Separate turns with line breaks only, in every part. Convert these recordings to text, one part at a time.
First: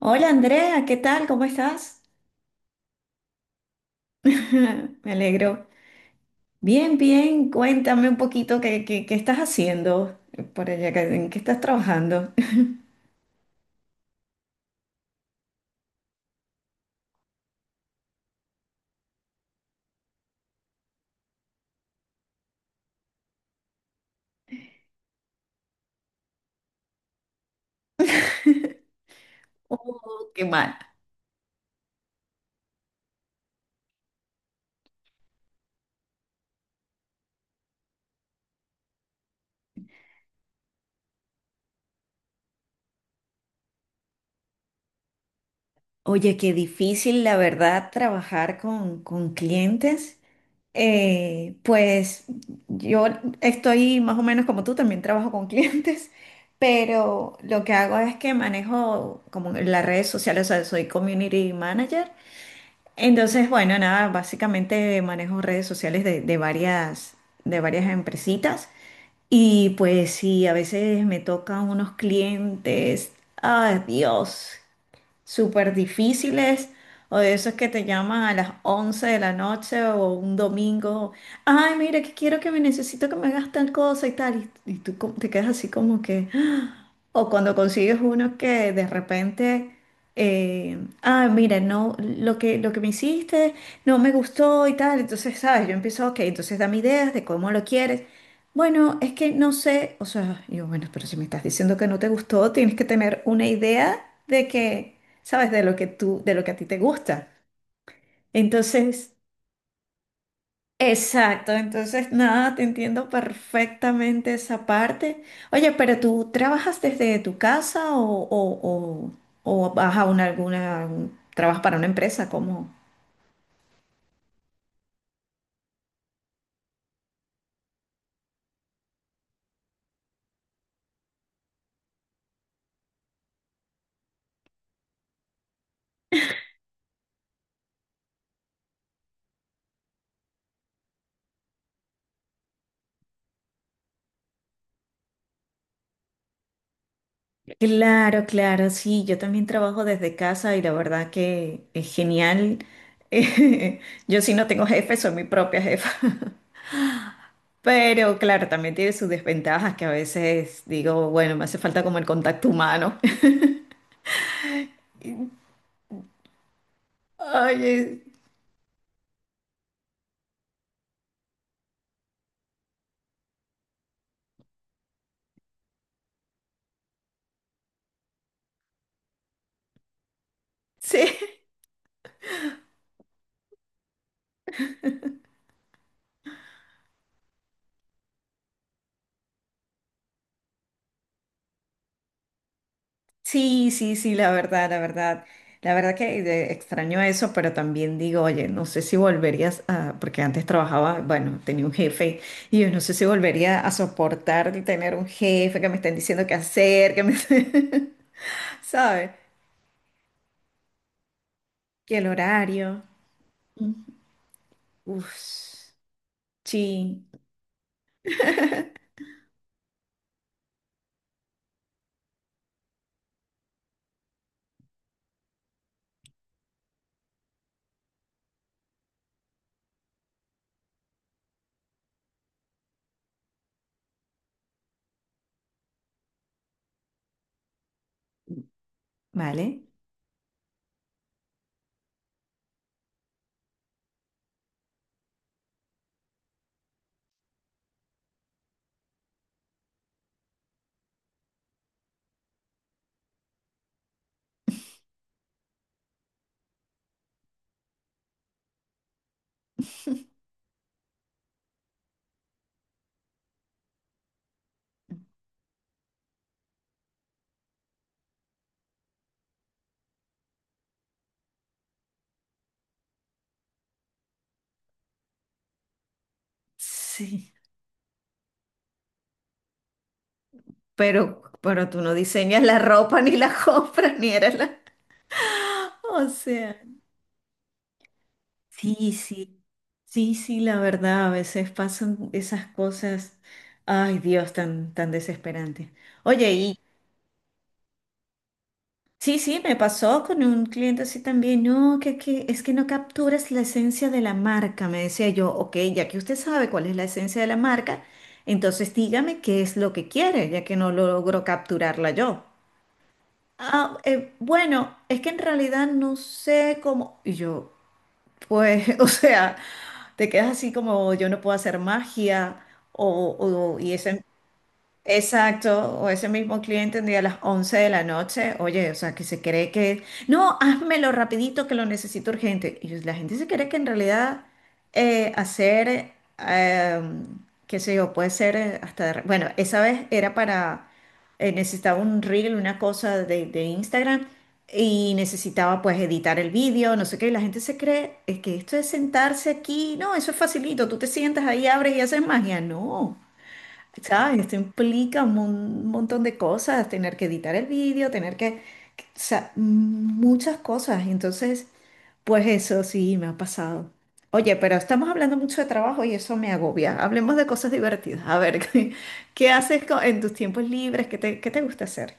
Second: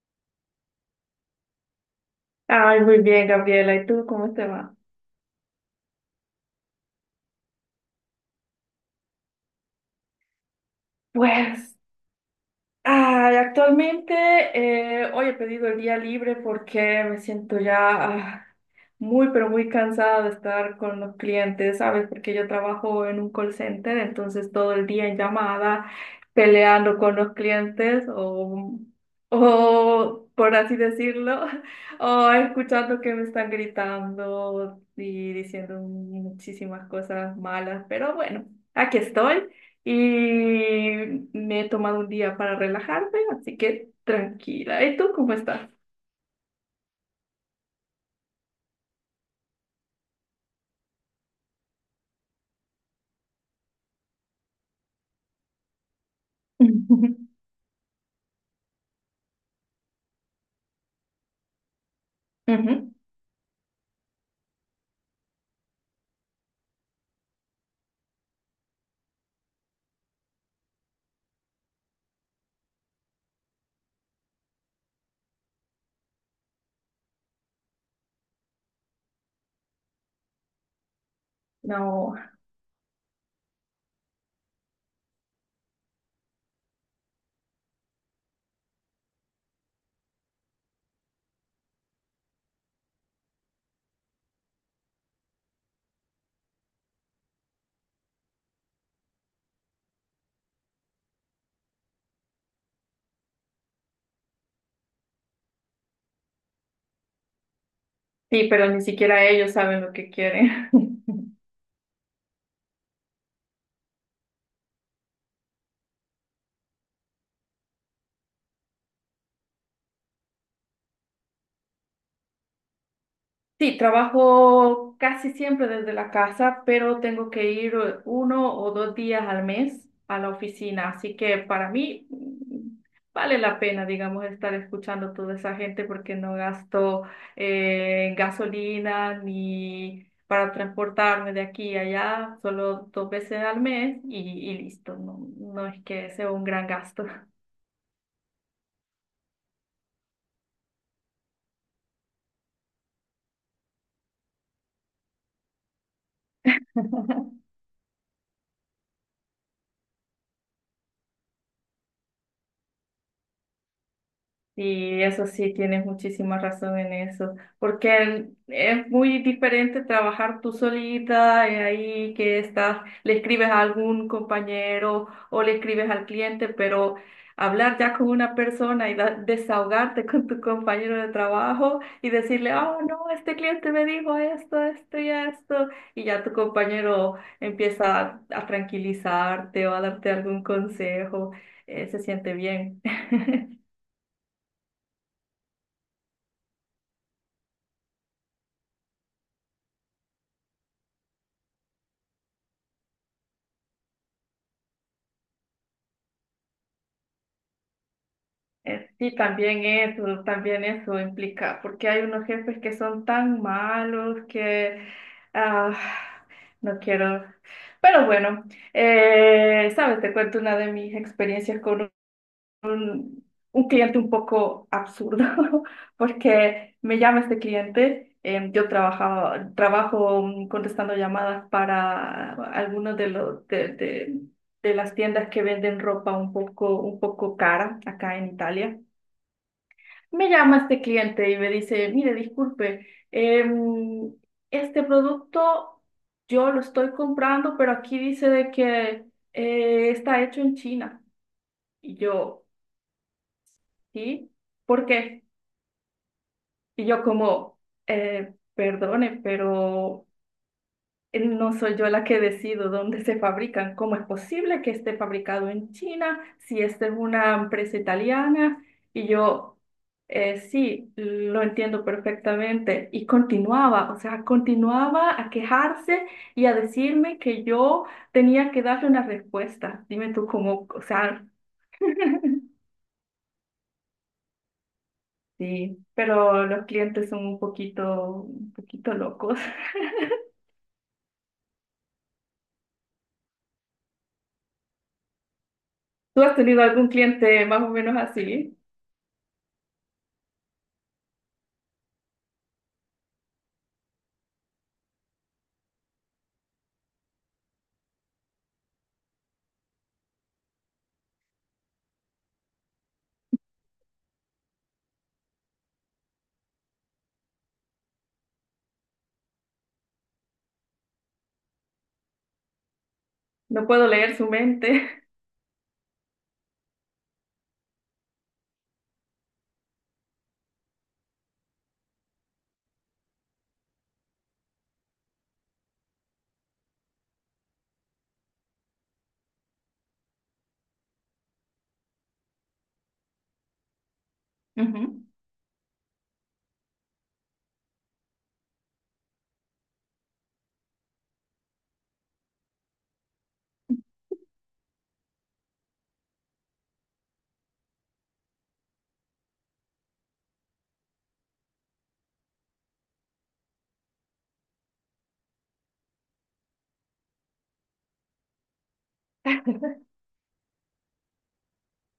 Hola Andrea, ¿qué tal? ¿Cómo estás?
Ay, muy bien, Gabriela. ¿Y tú cómo te va?
Me alegro. Bien, bien. Cuéntame un poquito qué estás haciendo por allá, en qué estás
Pues,
trabajando.
ay, actualmente hoy he pedido el día libre porque me siento ya muy, pero muy cansada de estar con los clientes, ¿sabes? Porque yo trabajo en un call center, entonces todo el día en llamada, peleando con los clientes o
Oh, qué
por
mal.
así decirlo, o escuchando que me están gritando y diciendo muchísimas cosas malas, pero bueno, aquí estoy. Y me he tomado un día para relajarme, así que tranquila. ¿Y tú cómo estás?
Oye, qué difícil, la verdad, trabajar con clientes. Pues yo estoy más o menos como tú, también trabajo con clientes,
Ujú.
pero lo que hago es que manejo como las redes sociales, o sea, soy community manager. Entonces, bueno, nada, básicamente manejo redes sociales de varias empresitas y pues sí, a veces me tocan unos clientes, ay Dios, súper difíciles o de esos que te llaman a las 11 de la noche o un domingo, ay, mira, que
No,
quiero que me necesito que me hagas tal cosa y tal, y tú te quedas así como que, ¡ah! O cuando consigues uno que de repente... Eh, Mira, no, lo que me hiciste no me gustó y tal, entonces, ¿sabes? Yo empiezo, ok, entonces dame ideas de cómo lo quieres. Bueno, es que no sé, o sea, yo, bueno, pero si me estás diciendo que no te gustó, tienes que tener una idea de que ¿sabes? De lo que tú, de lo que a ti te gusta.
sí, pero ni
Entonces,
siquiera ellos saben lo que quieren.
exacto, entonces nada, te entiendo perfectamente esa parte. Oye, pero ¿tú trabajas desde tu casa o, o, o vas a una, alguna, trabajas para una empresa? ¿Cómo?
Sí, trabajo casi siempre desde la casa, pero tengo que ir 1 o 2 días al mes a la oficina, así que para mí, vale la pena, digamos, estar escuchando a toda esa gente porque no gasto gasolina ni para transportarme de aquí a allá, solo dos veces al mes y listo, no, no es que sea un gran gasto.
Claro, claro, sí, yo también trabajo desde casa y la verdad que es genial. Yo sí no tengo jefe, soy mi propia jefa. Pero claro, también tiene sus desventajas que a veces digo, bueno, me hace falta como el contacto humano.
Y eso sí, tienes muchísima razón en eso, porque
Oye,
es muy diferente trabajar tú solita, ahí que estás, le escribes a algún compañero o le escribes al cliente, pero hablar ya con una persona y desahogarte con tu compañero
sí,
de trabajo y decirle, oh, no, este cliente me dijo esto, esto y esto, y ya tu compañero empieza a tranquilizarte o a darte algún consejo, se siente bien.
sí, sí, sí, la verdad, la verdad. La verdad que extraño eso, pero también digo, oye, no sé si volverías a, porque antes trabajaba, bueno, tenía un jefe, y yo no sé si volvería a soportar el tener un jefe que me estén diciendo qué hacer, que me, ¿sabes?
Sí, también eso implica, porque
Que
hay
el
unos jefes que
horario.
son tan
Mm,
malos que
Uf,
ah, no
sí,
quiero. Pero bueno, sabes, te cuento una de mis experiencias con un, un cliente un poco absurdo, porque me llama este cliente. Yo trabajo contestando llamadas para algunos de los de las tiendas que venden ropa un poco cara acá en Italia.
¿vale?
Me llama este cliente y me dice, mire, disculpe, este producto yo lo estoy comprando, pero aquí dice de que está hecho en China. Y yo, ¿sí? ¿Por qué? Y yo como, Perdone, pero no soy yo la que decido dónde se fabrican. ¿Cómo es posible que esté fabricado en China si esta es una empresa italiana?" Y yo, sí, lo entiendo perfectamente. Y continuaba, o sea, continuaba a quejarse y a decirme
Sí.
que yo tenía que darle una respuesta. Dime tú cómo, o sea,
Pero tú no diseñas la ropa, ni la compras, ni eres la...
sí,
O
pero
sea,
los clientes son un
sí,
poquito locos.
sí, sí, sí, la verdad, a veces pasan esas cosas, ay Dios, tan, tan desesperantes.
¿Tú
Oye,
has
y
tenido algún cliente más o menos así?
sí, sí, me pasó con un cliente así también, no, que es que no capturas la esencia de la marca, me decía yo, ok, ya que usted sabe cuál es la esencia de la marca, entonces dígame qué es lo que quiere, ya que no logro capturarla yo. Ah, bueno, es que en realidad no sé cómo. Y yo, pues, o sea, te quedas así como yo no puedo hacer magia o,
No
y
puedo
esa
leer su mente.
exacto, o ese mismo cliente un día a las 11 de la noche, oye, o sea, que se cree que, no, házmelo rapidito que lo necesito urgente. Y la gente se cree que en realidad eh, hacer, eh, qué sé yo, puede ser hasta, bueno, esa vez era para, necesitaba un reel, una cosa de Instagram y
Ujú.
necesitaba pues editar el vídeo, no sé qué, y la gente se cree que esto es sentarse aquí, no, eso es facilito, tú te sientas ahí, abres y haces magia, no. ¿Sabes? Esto implica un montón de cosas, tener que editar el vídeo, tener que, o sea, muchas cosas. Entonces, pues eso sí me ha pasado. Oye, pero estamos hablando mucho de trabajo y eso me agobia. Hablemos de cosas divertidas. A ver, ¿qué, qué haces en tus tiempos libres? Qué te gusta hacer?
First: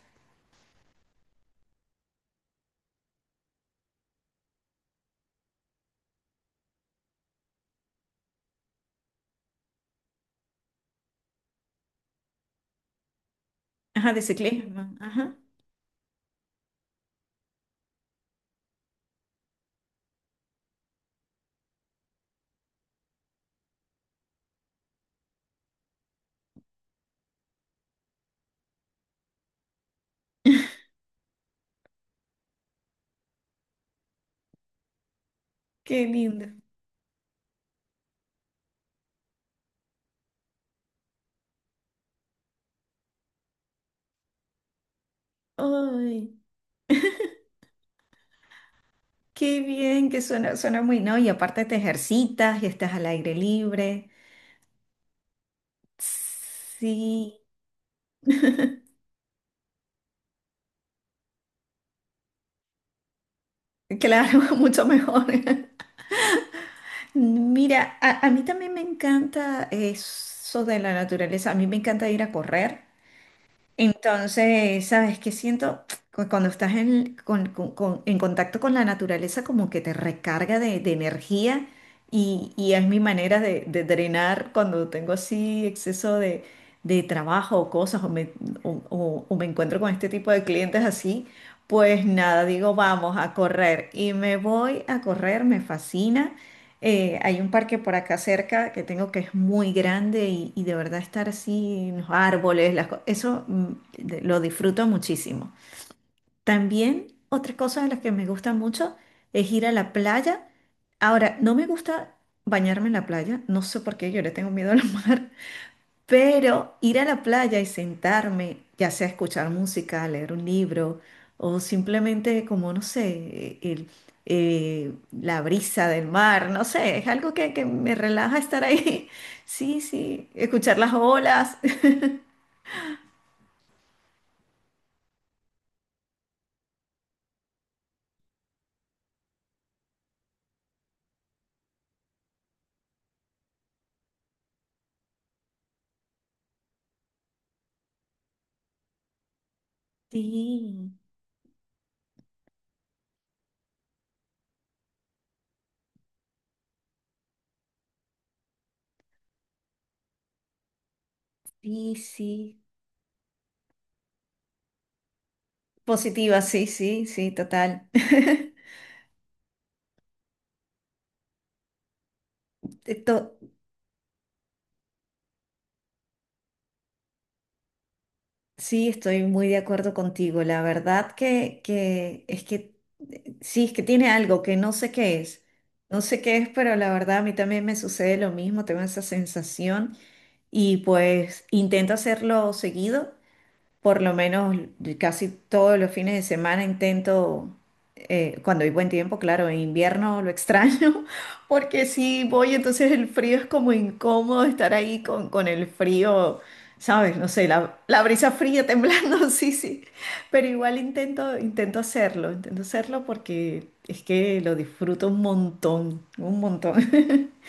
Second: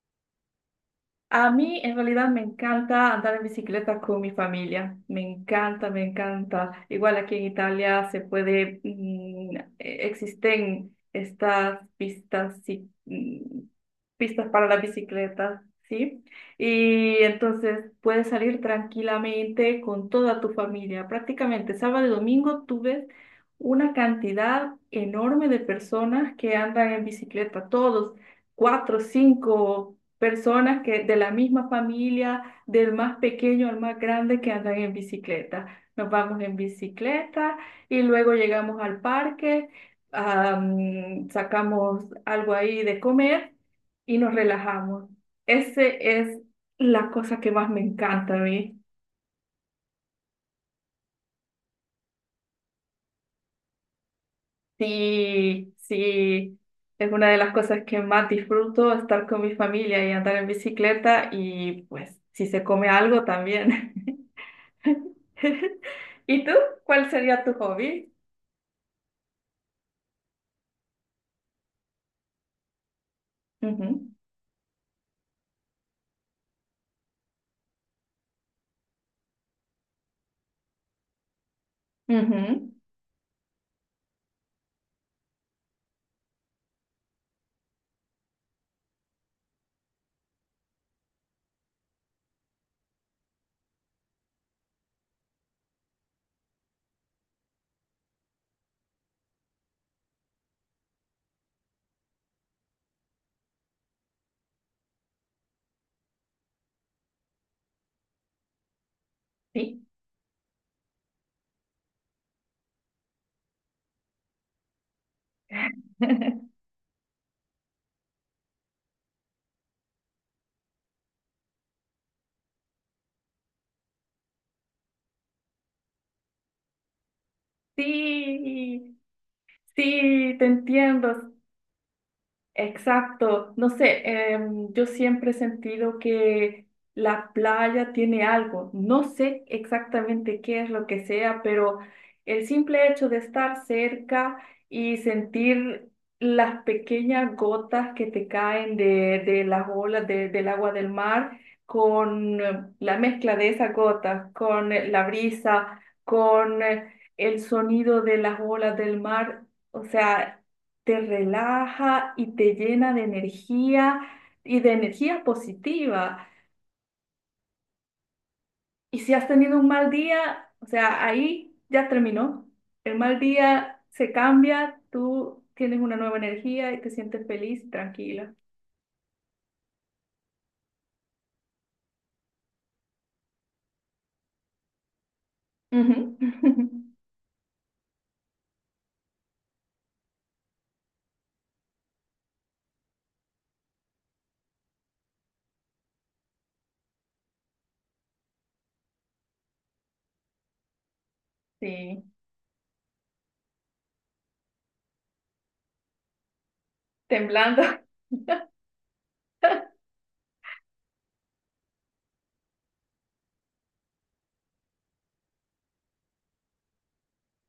A mí en realidad me encanta andar en bicicleta con mi familia, me encanta, me encanta. Igual aquí en Italia se puede, existen estas pistas, sí,
Ajá, de
pistas para la
ciclismo. Ajá,
bicicleta, ¿sí? Y entonces puedes salir tranquilamente con toda tu familia. Prácticamente sábado y domingo tú ves una cantidad enorme de personas que andan en bicicleta, todos cuatro, cinco personas que de la misma familia, del más pequeño al más grande que andan en bicicleta.
qué
Nos vamos
lindo.
en bicicleta y luego llegamos al parque, sacamos algo ahí de comer y nos relajamos. Ese
Ay,
es la cosa que más me encanta a mí.
qué bien que suena, suena muy, ¿no? Y aparte te ejercitas y estás al aire libre.
Sí, sí, es una de
Sí.
las cosas que más disfruto, estar con mi familia y andar en bicicleta y pues si se come algo también.
Claro, mucho mejor.
¿Y tú? ¿Cuál sería tu
Mira,
hobby?
a mí también me encanta eso de la naturaleza. A mí me encanta ir a correr.
Ujú,
Entonces, ¿sabes qué siento? Cuando estás en, en contacto con la naturaleza, como que te recarga de energía
ujú,
y es mi manera de drenar cuando tengo así exceso de trabajo o cosas o me, o me encuentro con este tipo de clientes así, pues nada, digo, vamos a correr y me voy a correr, me fascina. Hay un parque por acá cerca que tengo que es muy grande y de verdad estar así en los árboles, eso mm, lo disfruto muchísimo. También otra cosa de las que me gusta mucho es ir a
sí.
la playa. Ahora, no me gusta bañarme en la playa, no sé por qué, yo le tengo miedo al mar, pero ir a la playa y sentarme, ya sea a escuchar música, a leer un libro o simplemente como, no sé, la brisa del mar, no sé, es algo que me relaja estar
Sí,
ahí. Sí, sí,
sí, te
escuchar las
entiendo,
olas.
exacto, no sé, yo siempre he sentido que la playa tiene algo, no sé exactamente qué es lo que sea, pero el simple hecho de estar cerca y sentir las pequeñas gotas que te caen de las olas del agua del
Sí,
mar, con la mezcla de esas gotas, con la brisa, con el sonido de las olas del mar, o sea, te
sí,
relaja y te
sí.
llena de energía y de energía positiva.
Positiva, sí, sí, sí, total.
Y si has tenido un mal día, o sea, ahí ya terminó. El mal
To-
día se cambia, tú tienes una nueva energía y te sientes feliz, tranquila.
sí, estoy muy de acuerdo contigo. La verdad que es que sí, es que tiene algo que no sé qué es.
Ujú.
No sé qué es, pero la verdad a mí también me sucede lo mismo, tengo esa sensación y pues intento hacerlo seguido por lo menos casi todos los fines de semana intento, cuando hay buen tiempo, claro, en invierno lo extraño, porque
Sí,
si voy, entonces el frío es como incómodo estar ahí con el frío, ¿sabes? No sé,
temblando.
la brisa fría temblando, sí, sí, pero igual intento, intento hacerlo porque es que lo disfruto un montón, un montón.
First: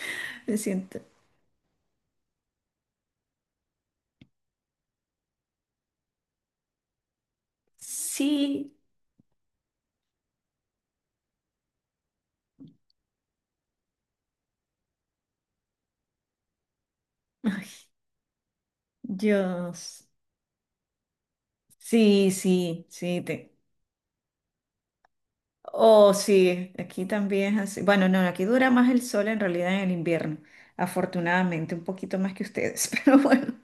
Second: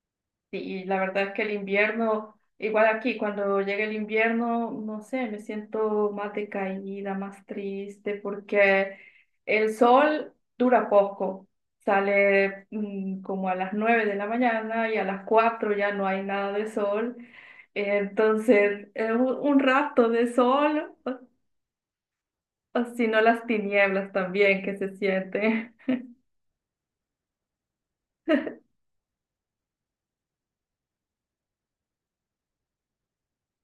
Me
Sí, y
siento.
la verdad es que el invierno, igual aquí, cuando llega el invierno, no sé, me siento más decaída, más triste,
Sí,
porque el sol dura poco. Sale como a las 9 de la mañana y a las 4 ya no hay nada de sol.
ay,
Entonces, un
Dios.
rato de sol,
Sí,
o
sí,
si
sí,
no las
te-
tinieblas también que se siente.
oh, sí, aquí también es así. Bueno, no, aquí dura más el sol en realidad en el invierno, afortunadamente, un poquito más que ustedes, pero bueno,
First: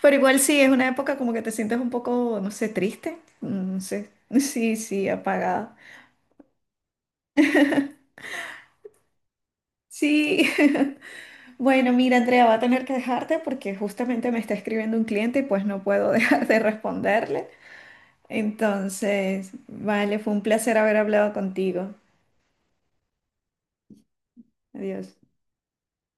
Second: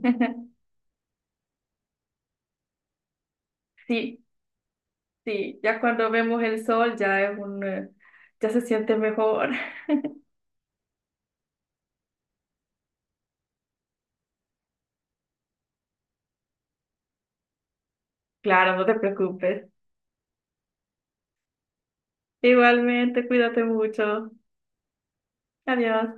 pero igual sí, es una época como que te sientes un poco, no sé, triste, no sé,
Sí,
sí, sí,
sí,
apagada.
ya cuando vemos el sol ya es un, ya se siente mejor.
Sí, bueno, mira, Andrea, va a tener que dejarte porque justamente me está escribiendo un cliente y pues no puedo dejar de responderle.
Claro, no te
Entonces,
preocupes.
vale, fue un placer haber hablado contigo.
Igualmente, cuídate mucho.
Adiós.
Adiós.